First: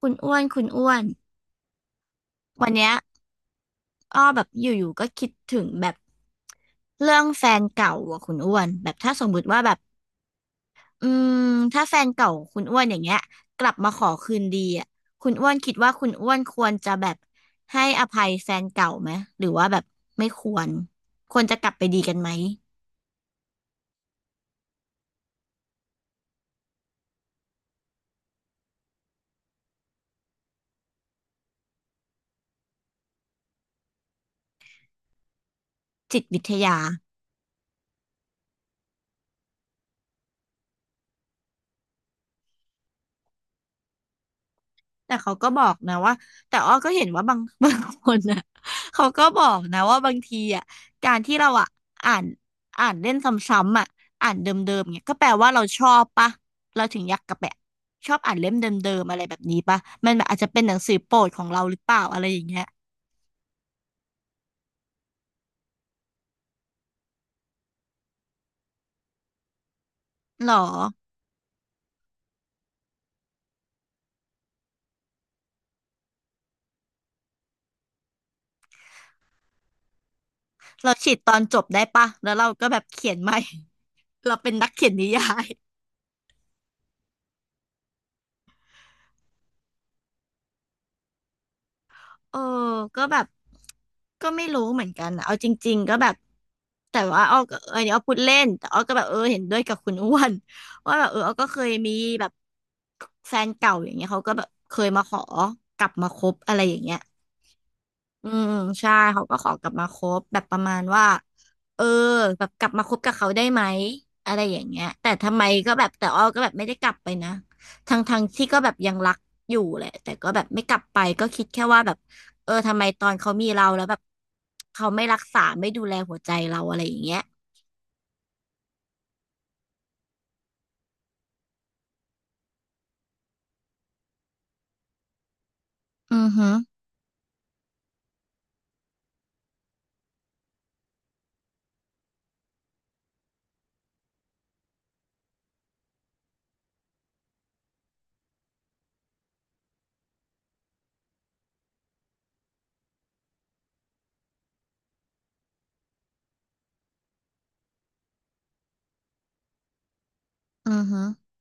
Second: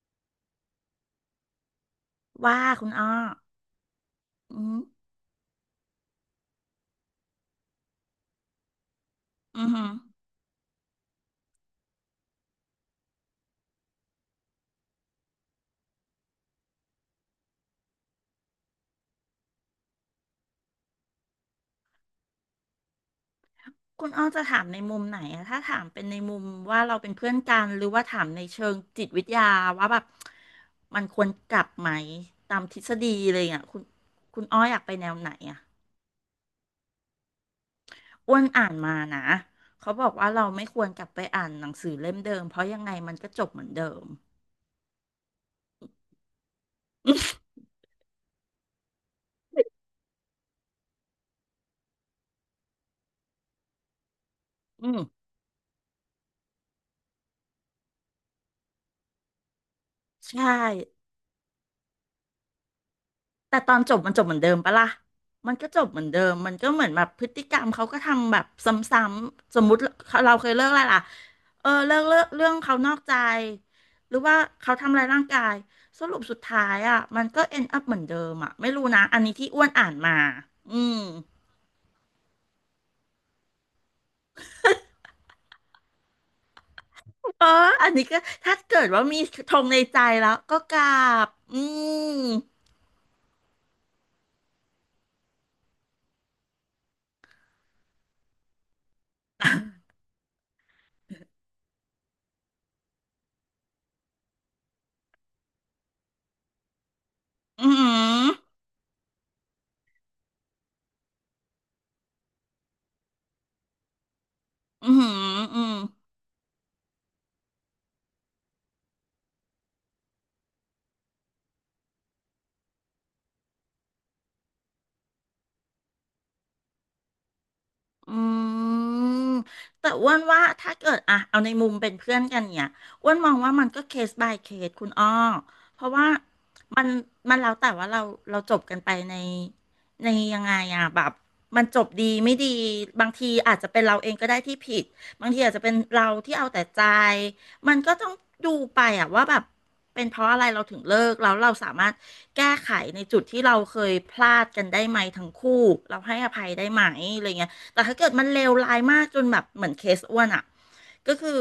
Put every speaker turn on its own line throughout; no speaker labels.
คุณอ้วน คุณอ้วน
ว่า
วัน
คุ
เนี้
ณ
ย
อ้อ
อ้อแบบ
อื
อ
ม
ยู่ๆก็คิดถึงแบบเรื่องแฟนเก่าอ่ะคุณอ้วนแบบถ้าสมมุติว่า
อือ
แบบ
หือ
อืมถ้าแฟนเก่าคุณอ้วนอย่างเงี้ยกลับมาขอคืนดีอ่ะคุณอ้วนคิดว่าคุณอ้วนควรจะแบบให้อภัยแฟนเก่าไหมหรือว่าแบบไม่ควรควรจะกลับไปดีกันไหม
คุณอ้อจะถามในมุมไหนอะ ถ้าถามเป็นในมุมว่าเราเป็นเพื่อนกันหรือว่าถามในเชิงจิตวิทยาว่าแบบมันควรกลับไหมตามทฤษฎีเลยอ่ะคุณคุณอ้ออยากไปแนวไหนอ่ะ
จิตวิทยา
อ้วนอ่านมานะเขาบอกว่าเราไม่ควรกลับไปอ่านหนังสือเล่มเดิมเพราะยังไงมันก็จบเหมือนเดิม
แต่เขาก็บอกนะว่าแต่อ้อก็เห็นว่าบาง บางคนน่ะเขาก็บอกนะว่าบางทีอ่ะการที่เราอ่ะอ่านอ่านเล่นซ้ำๆอ่ะอ่านเดิม
อื
ๆ
ม
เนี่ยก็แปลว่าเราชอบปะเราถึงอยากกลับไปชอบอ่านเล่มเดิมๆอะไรแบบนี้ปะมันแบบอาจ
ใช่
จะเป็นหนังสือโปรดของเราหรือเปล่าอะไรอย่างเงี้ย
แต่ตอนจบมันจบเหมือนเดิมปะล่ะมันก็จบเหมือนเดิมมันก็เหมือนแบบพฤติกรรมเขาก็ทำแบบซ้ำๆสมมุติเราเค
หร
ย
อ
เลิกอะไรล่ะเออเลิกเลิกเรื่องเขานอกใจหรือว่าเขาทำอะไรายร่างกายสรุปสุดท้ายอ่ะมันก็ end up เหมือนเดิมอ่ะไม่รู้นะอันนี้ที่อ้วนอ่านมาอื
เรา
ม
ฉีดตอนจบได้ปะแล้วเราก็แบบเขียนใหม่ เราเป็นนักเขียนนิยาย
เอออันนี้ก็ถ้าเกิดว่ามีธงในใจแล้วก็กราบอืม
เออก็แบบก็ไม่รู้เหมือนกันอะเอาจริงๆก็แบบ แต่ว่าอ้อก็เอออันนี้อ้อพูดเล่น แต่อ้อก็แบบเออเห็นด้วยกับคุณอ้วน ว่าแบบเอออ้อก็เคยมีแบบแฟนเก่าอย่างเงี้ยเขาก็แบบเคยมาขอกลับมาคบอะไรอย่างเงี้ย
อื
อื
ม
มใช่เขาก็ขอกลับมาคบแบบประมาณว่าเออแบบกลับมาคบกับเขาได้ไหมอะไรอย่างเงี้
อ
ย
หื
แต่
ม
ทำ
อ
ไม
อืมอหืออื
ก็
ม
แบบแต่อ้อก็แบบไม่ได้กลับไปนะทั้งที่ก็แบบยังรักอยู่แหละแต่ก็แบบไม่กลับไปก็คิดแค่ว่าแบบเออทำไมตอนเขามีเราแล้วแบบเขาไม่รักษาไม่ดูแลหัวใจเราอะไรอย่างเงี้ย
อืมแต่อ้วนว่าถ้าเกิดอะเอาในมุมเป็นเพื่อนกันเนี่ยอ้วนมองว่ามันก็เคส by เคสคุณอ้อเพราะว่า
อือฮึ
มันมันแล้วแต่ว่าเราจบกันไปในยังไงอะแบบมันจบดีไม่ดีบางทีอาจจะเป็นเราเองก็ได้ที่ผิดบางทีอาจจะเป็นเราที่เอาแต่ใจมันก็ต้องดูไปอะว่าแบบเป็นเพราะอะไรเราถึงเลิกแล้วเราสามารถแก้ไขในจุดที่เราเคยพลาดกันได้ไหมทั้งคู่เราให้อภัยได้ไหมอะไรเงี้ย แต่ถ้าเกิดมันเลวร้ายมากจนแบบเหมือนเคสอ้วนอ่ะ
อือฮึ
ก็คือ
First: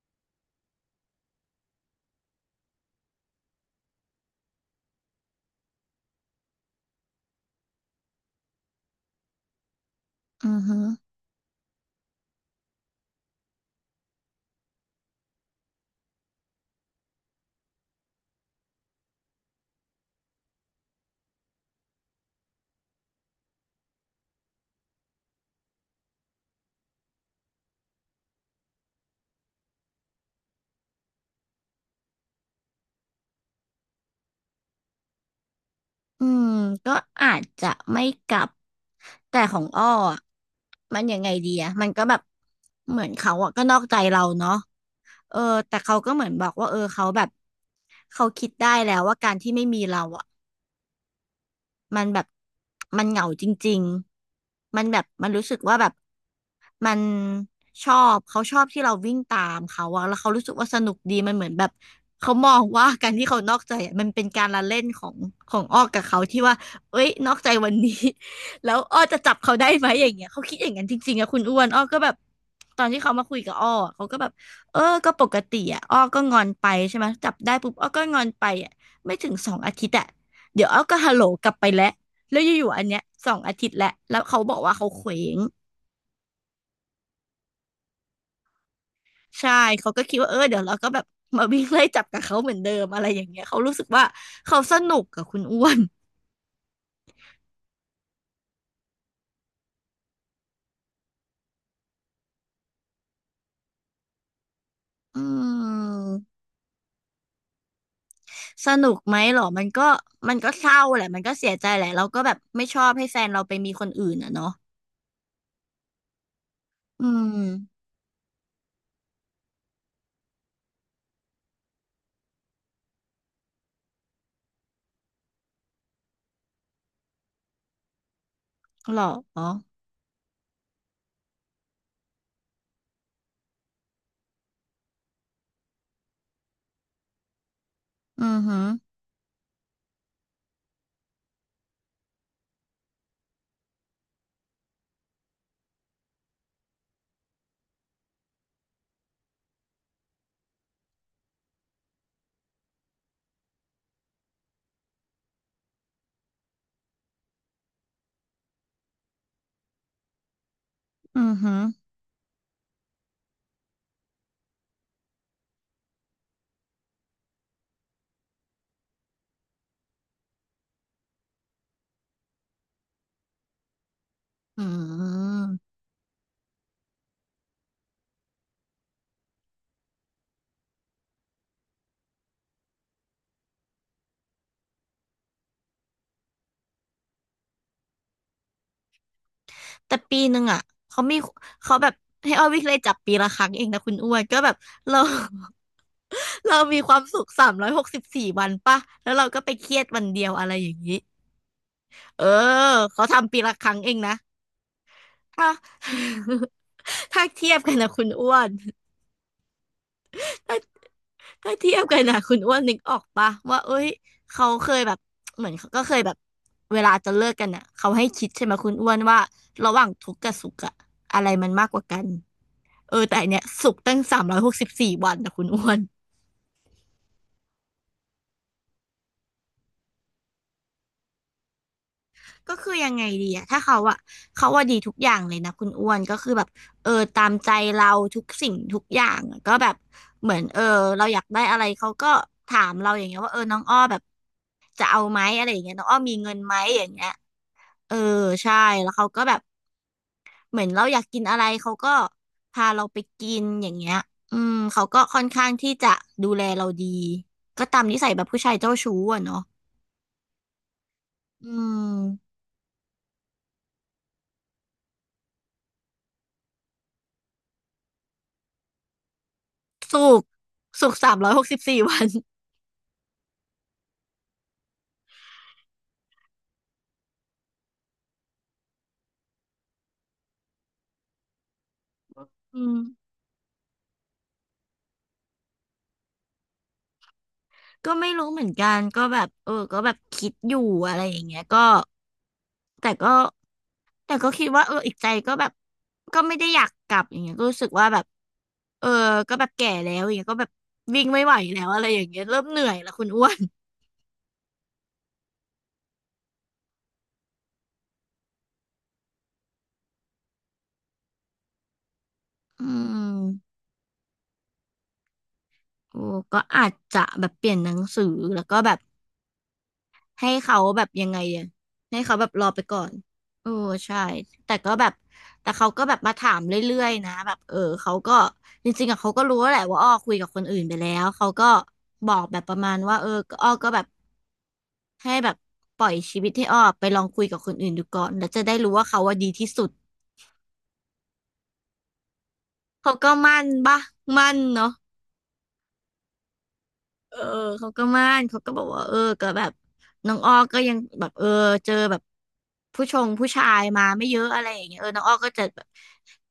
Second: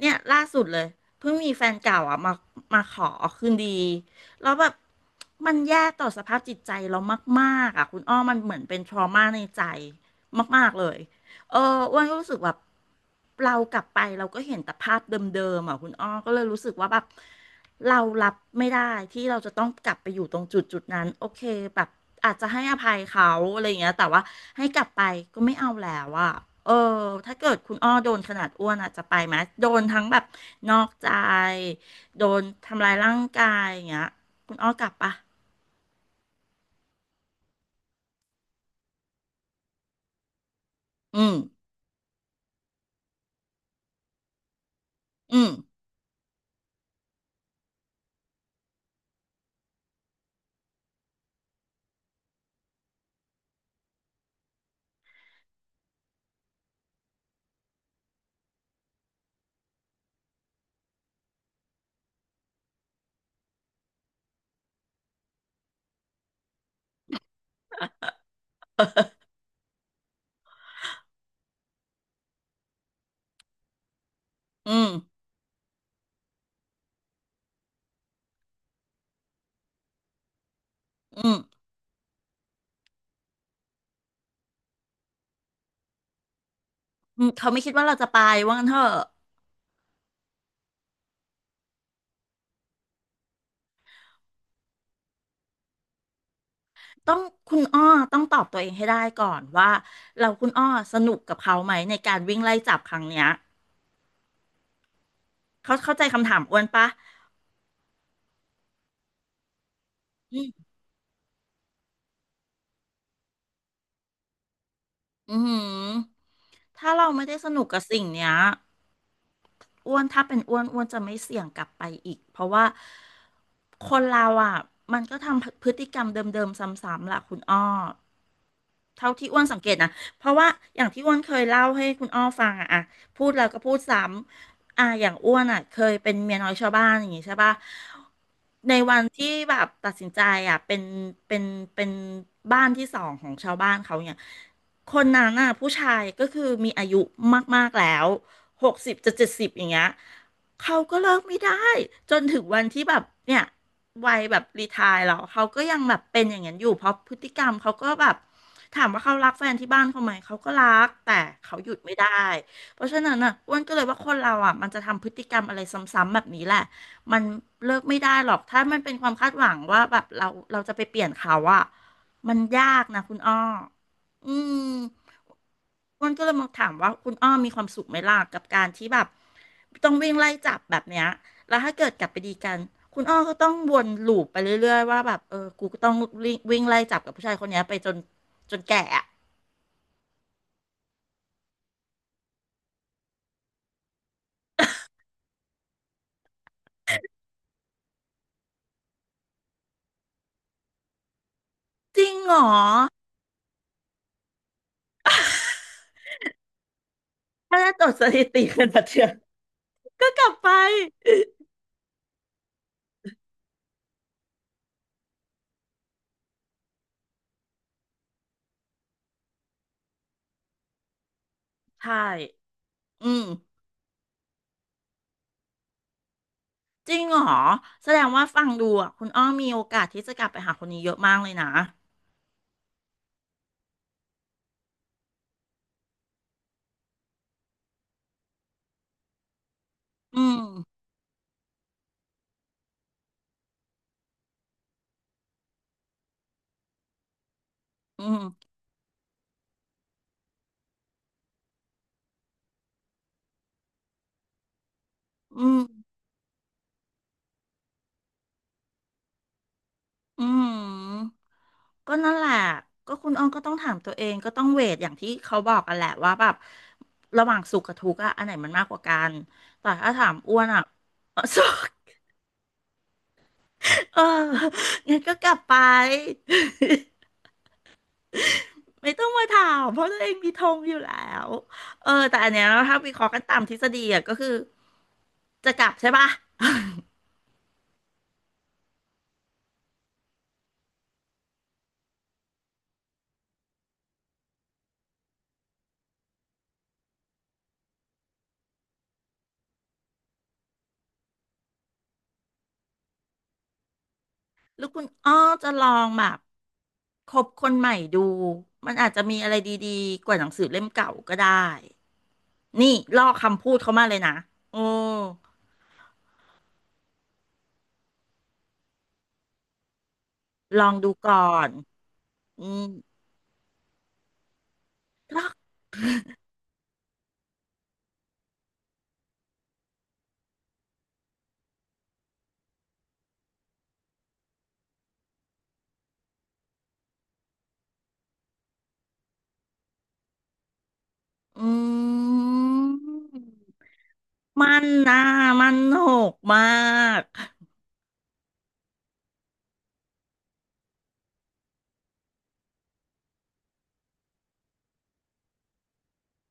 เนี่ยล่าสุดเลยเพิ่งมีแฟนเก่าอ่ะมาขอคืนดีแล้วแบบมันแย่ต่อสภาพจิตใจเรามากๆอ่ะคุณอ้อมันเหมือนเป็นทรมาในใจ
อือ
มาก
ฮึ
ๆเลยเอออ้วนก็รู้สึกแบบเรากลับไปเราก็เห็นแต่ภาพเดิมๆอ่ะคุณอ้อก็เลยรู้สึกว่าแบบ เรารับไม่ได้ที่เราจะต้องกลับไปอยู่ตรงจุดนั้นโอเคแบบอาจจะให้อภัยเขาอะไรอย่างเงี้ยแต่ว่าให้กลับไปก็ไม่เอาแล้วอะเออถ้าเกิดคุณอ้อโดนขนาดอ้วนอาจจะไปไหมโดนทั้งแบบนอกใจโดนทำลายร่างกายอย่างเงี้ยคุณอ้อกลับปะ
อืมก็อาจจะไม่กลับแต่ของอ้ออะมันยั
อื
งไง
ม
ดีอะมันก็แบบเหมือนเขาอะก็นอกใจเราเนาะเออ
อืม
แต่เขาก็เหมือนบอกว่าเออเขาแบบเขาคิดได้แล้วว่าการที่ไม่มีเราอะ มันแบบมันเหงาจริงๆมันแบบมันรู้สึกว่าแบบมันชอบเขาชอบที่เราวิ่งตามเขาอะแล้วเขารู้สึกว่าสนุกดีมันเหมือนแบบเขามองว่าการที่เขานอกใจอะมันเป็นการละเล่นของของอ้อกับเขาที่ว่าเอ้ยนอกใจวันนี้ แล้วอ้อจะจับเขาได้ไหมอย่างเงี้ยเขาคิดอย่างนั้นจริงๆอะคุณอ้วนอ้อก็แบบตอนที่เขามาคุยกับอ้ออะเขาก็แบบ
อื
เออ
ม
ก็ปกติอะอ้อก็งอนไปใช่ไหมจับได้ปุ๊บอ้อก็งอนไปอะไม่ถึง 2 อาทิตย์อะ เดี๋ยวเอาก็ฮัลโหล
อืม
กลับไปแล้วแล้วอยู่ๆอันเนี้ย2 อาทิตย์แล้วแล้วเขาบอกว่าเขาเคว้ง
อืมเขาไม่คิดว่าเราจะไปว่างั้นเถอะ
ใช่เขาก็คิดว่าเออเดี๋ยวเราก็แบบมาวิ่งไล่จับกับเขาเหมือนเดิมอะไรอย่างเงี้ยเขารู้สึกว่าเขาสนุกกับคุณอ้วน
ต้องคุณอ้อต้องตอบตัวเองให้ได้ก่อนว่าเราคุณอ้อสนุกกับเขาไหมในการวิ่งไล่จับครั้งเนี้ย
อื
เขาเข้าใจคำ
ม
ถามอ้วนปะ
สนุกไหมหรอมันก็
อื
เศ
ม
ร้าแหละมันก็เสียใจแหละเราก็แบบไม่ชอบให้แฟนเราไปมีคนอื่นอ่ะเนาะ
อือหือถ้า
อื
เราไม่
ม
ได้สนุกกับสิ่งเนี้ยอ้วนถ้าเป็นอ้วนอ้วนจะไม่เสี่ยงกลับไปอีกเพราะว่าคนเราอ่ะมันก็ทำพฤติกรรมเดิมๆซ้ำๆแหละคุณอ้อ
หร
เท่าที่อ้
อ
วนสังเกตนะเพราะว่าอย่างที่อ้วนเคยเล่าให้คุณอ้อฟังอะพูดแล้วก็พูดซ้ำ อ่ะอย่างอ้วนอะเคยเป็นเมียน้อยชาวบ้านอย่างงี้ใช่ปะ
อือหือ
ในวันที่แบบตัดสินใจอะเป็นเป็นบ้านที่สองของชาวบ้านเขาเนี่ยคนนั้นน่ะผู้ชายก็คือมีอายุมากๆแล้ว60จะ70อย่างเงี้ยเขาก็เลิกไม่ได้จนถึงวันที่แบบเนี่ยวัยแบบรีไทร์แล้วเขาก็ยังแบบเป็นอย่างนั้นอยู่เพราะพฤติกรรมเขาก็แบบ ถามว่าเขารักแฟนที่บ้านเขาไหมเขาก็รักแต่
อือหื
เขา
อ
หยุดไม่ได้เพราะฉะนั้นน่ะอ้วนก็เลยว่าคนเราอ่ะมันจะทำพฤติกรรมอะไรซ้ำๆแบบนี้แหละมันเลิกไม่ได้หรอกถ้ามันเป็นความคาดหวังว่าแบบเราจะไปเปลี่ยนเขาอ่ะมันยากนะคุณอ้ออืม
อืม
อ้วนก็เลยมาถามว่าคุณอ้อมีความสุขไหมล่ะกับการที่แบบต้องวิ่งไล่จับแบบเนี้ย แล้วถ้าเกิดกลับไปดีกันคุณอ้อก็ต้องวนลูปไปเรื่อยๆว่าแบบ เออ กูก็ต้องวิ่งวิ่งไล่จับกับผู้ชายคนเนี้ยไปจนแก่อะ
แต่ปีหนึ่งอ่ะเขามีเขาแบบให้ออวิกเลยจับปีละครั้งเองนะคุณอ้วนก็แบบเรา เรามีความสุข364 วันป่ะแล้วเราก็ไปเครียดวันเดียวอะไรอย่างนี้
จริง
เออ
เหรอ
เขาทำปีละครั้งเองนะถ้า ถ้าเทียบ
ถ้า
กั
จะ
น
ตร
นะ
วจ
คุ
ส
ณ
ถิ
อ้ว
ติ
น
กันแบบเชืยอก็กลับไป
ถ้าถ้าเทียบกันนะคุณอ้วนนึกออกปะว่าเอ้ยเขาเคยแบบเหมือนเขาก็เคยแบบเวลาจะเลิกกันอ่ะเขาให้คิดใช่ไหมคุณอ้วนว่าระหว่างทุกข์กับสุขอะอะไรมันมากกว่า
ใช่
กัน เออ
อื
แต่
ม
อันเนี้ยสุกตั้ง364 วันนะคุณอ้วน
จริงเหรอแสดงว่าฟังดูอ่ะคุณอ้อมีโอกาสที่จะกลับไปหาคนนี้เยอะมากเลยนะ
ก็คือยังไงดีอะถ้าเขาอะเขาว่าดีทุกอย่างเลยนะคุณอ้วนก็คือแบบเออตามใจเราทุกสิ่งทุกอย่างอะก็แบบ
อื
เหมือ
ม
นเออเราอยากได้อะไรเขาก็ถามเราอย่างเงี้ยว่าเออน้องอ้อแบบจะเอาไหมอะไรอย่างเงี้ยน้องอ้อมีเงินไหมอย่างเงี้ยเออ
อืม
ใช่แล้วเขาก็แบบเหมือนเราอยากกินอะไรเขาก็พาเราไปกินอย่างเงี้ยอืมเขาก็ค่อนข้า
อื
ง
ม
ที่จะดูแลเราดีก็ตามนิสัยแบบผู้ชายเจ้าชู้อะเนาะ
อืม
อื
ก็นั่นแหละ
ม
ก็คุณอ้อมก็ต้องถามตัวเองก็ต้องเวทอย่างที่เขาบอกกันแหละว่าแบบระหว่างสุขกับทุกข์อะอันไหนมันมากกว่ากัน แต่ถ้า
สุ
ถาม
ก
อ้วนอะ
สุก สาม
เออ
ร้อยห
สุ
กสิ
ข
บสี่ วัน
เอองั้นก็กลับไป ไม่ต้องมาถามเพราะตัวเองมีธงอยู่แล้วเออแต่อันเนี้ย
อื
ถ้าวิเคราะ
ม
ห์กันตามทฤษฎีอะก็คือจะกลับใช่ปะ
ก็ไม่รู้เหมือนกันก็แบบเออก็แบบคิดอยู่อะไรอย่างเงี้ยก็แต่ก็คิดว่าเอออีกใจก็แบบก็ไม่ได้อยากกลับอย่างเงี้ยก็รู้สึกว่าแบบเออก็แบบแก่แล้วอย่างเงี้ยก็แบบวิ่งไม่ไหวแล้วอะไรอย่างเงี้ยเริ่มเหนื่อยแล้วคุณอ้วน
แล้วคุณอ้อจะลองแบบคบคนใหม่ดูมันอาจจะมีอะไรดีๆกว่าหนังสือเล่มเก่าก็ได้
อื
นี่ลอ
ม
กคำพูดเขามาเลยนะอืม
โอ้ก็อาจจะแบบเปลี่ยนหนังสือแล้วก็แบบ ให้เขา
ลอง
แบบ
ดู
ยัง
ก่
ไง
อ
อะ
น
ให้เขาแบบร
อื
อไป
ม
ก่อนเออใช่แต่ก็แบบแต่เขาก็แบบมาถามเรื่อยๆนะแบบเออเขาก็จริงๆอะเขาก็รู้แหละว่าอ้อคุยกับคนอื่นไปแล้ว เขาก็บอกแบบประมาณว่าเออก็อ้อก็แบบให้แบบปล่อยชีวิตให้อ้อไปลองคุยกับคนอื่นดูก่อน แล้วจะได้รู้ว่าเขาว่าดีที่สุด
อื
เขาก็
ม
มั่นปะมั่น
มัน
เนาะ
นะมันโหกมาก
เออเขาก็มั่นเขาก็บอกว่าเออก็แบบน้องอ้อก็ยังแบบเออเจอแบบผู้ชายมาไม่เยอะอะไรอย่างเงี้ยเออน้องอ้อก็จะแบบ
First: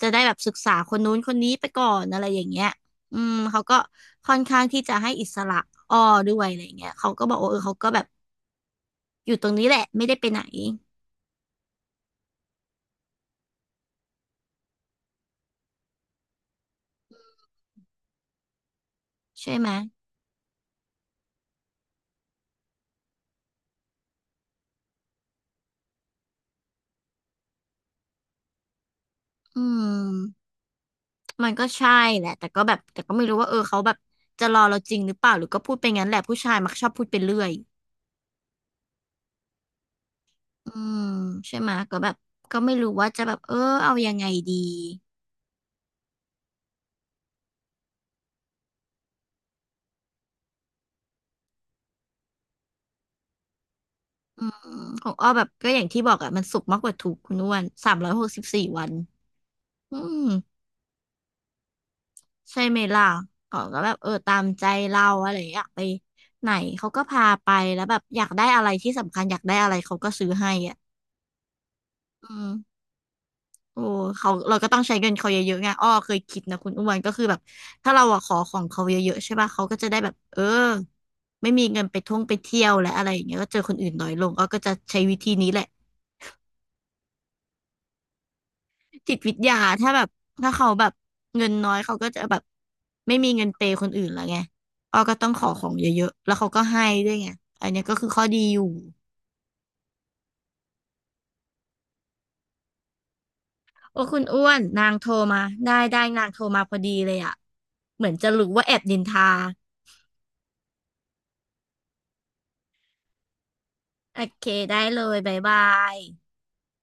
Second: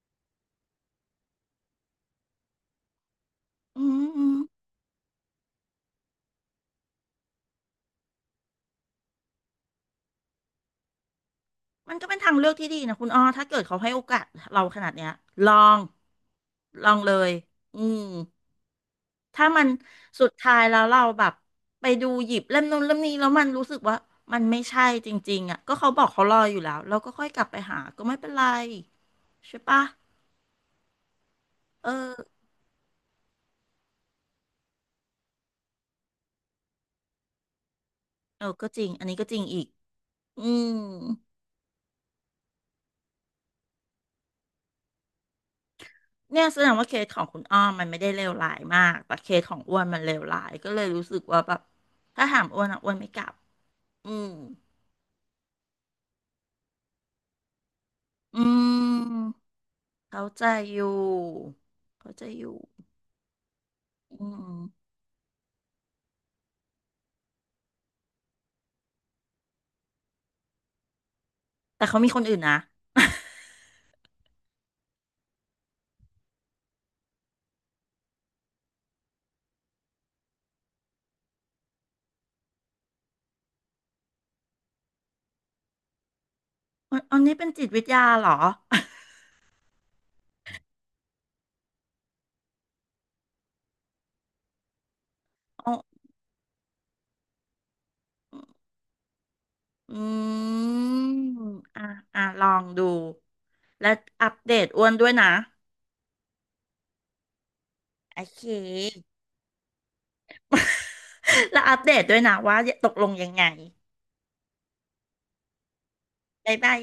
จะได้แบบศึกษาคนนู้นคนนี้ไปก่อนอะไรอย่างเงี้ยอืมเขาก็
อืมอื
ค่
ม
อนข้างที่จะให้อิสระอ้อด้วยอะไรอย่างเงี้ยเขาก็บอกว่าเออเขาก็แบบอยู่ตรงนี้แหละไม่ได้ไปไหน
มันก็เป็นทางเลือกที่ดีนะคุณอ้อถ้าเกิดเขาให้โอกาสเราขนาดเนี้ยลอง ลองเลยอืมถ้า
ใช่
มั
ไหม
นสุดท้ายแล้วเราแบบไปดูหยิบเล่มนู้นเล่มนี้แล้วมันรู้สึกว่ามันไม่ใช่จริงๆอ่ะก็เขาบอกเขารออยู่แล้วเราก็ค่อยกลับไปหาก็ไม่เป็นไรใช่
อื
ปะ
มมันก็
เอ
ใช่
อ
แหละแต่ก็แบบแต่ก็ไม่รู้ว่าเออเขาแบบจะรอเราจริงหรือเปล่าหรือก็พูดไปงั้นแหละผู้ชายมักชอบพูดไปเรื่อย
เออก็จริงอันนี้ก็จริงอีกอื
อื
ม
มใช่ไหมะก็แบบก็ไม่รู้ว่าจะแบบเออเอายังไงดี
เนี่ยแสดงว่าเคสของคุณอ้อมมันไม่ได้เลวร้ายมาก แต่เคสของอ้วนมันเลวร้ายก็เลยรู้สึกว่าแบบถ้าถามอ้วนอ่ะอ้วนไม่กลับอืม
อืมของอ้อแบบก็อย่างที่บอกอะมันสุกมากกว่าทุกข์คุณอ้วนสามร้อยหก
อื
สิบสี่วัน
ม
อืม
เขาใจอยู่เขาใจอยู่
ใช่ไหมล่ะเขาก็แบบเออ
อื
ตามใจ
ม
เราอะไรอย่างเงี้ยอยากไปไหนเขาก็พาไปแล้วแบบอยากได้อะไรที่สำคัญอยากได้อะไรเขาก็ซื้อให้อ่ะ
แต่เขามีคน
อื
อื่น
ม
นะ
โอ้เขาเราก็ต้องใช้เงินเขาเยอะๆไงอ้อเคยคิดนะคุณอ้วนก็คือแบบถ้าเราอะขอของเขาเยอะๆใช่ป่ะเขาก็จะได้แบบเออไม่มีเงินไปท่องไปเที่ยวและอะไรอย่างเงี้ยก็เจอคนอื่นน้อยลงอ้อก็จะใช้วิธีนี้แหละ
อันนี้เป็นจิตวิทยาเหรอ
จิตวิทยาถ้าแบบถ้าเขาแบบเงินน้อยเขาก็จะแบบไม่มีเงินเปย์คนอื่นละไงอ้อก็ต้องขอขอ
อ๋
ง
อ
เยอะๆแล้วเขาก็ให้ด้วยไงอันเนี้ยก็คือข้อดีอยู่
อืมอ่ะอ่ะลองดูและ
โอ้คุณ
อัป
อ้ว
เด
น
ต
นา
อ้วน
งโท
ด้ว
ร
ยนะ
มาได้ได้นางโทรมาพอดีเลยอะเหมือน
โอ
จะ
เค
รู้ว่าแอบนินทา
แล้วอัปเดตด้วยนะว่าตกลงยังไง
โอเคได้เลยบ๊ายบาย
บ๊ายบาย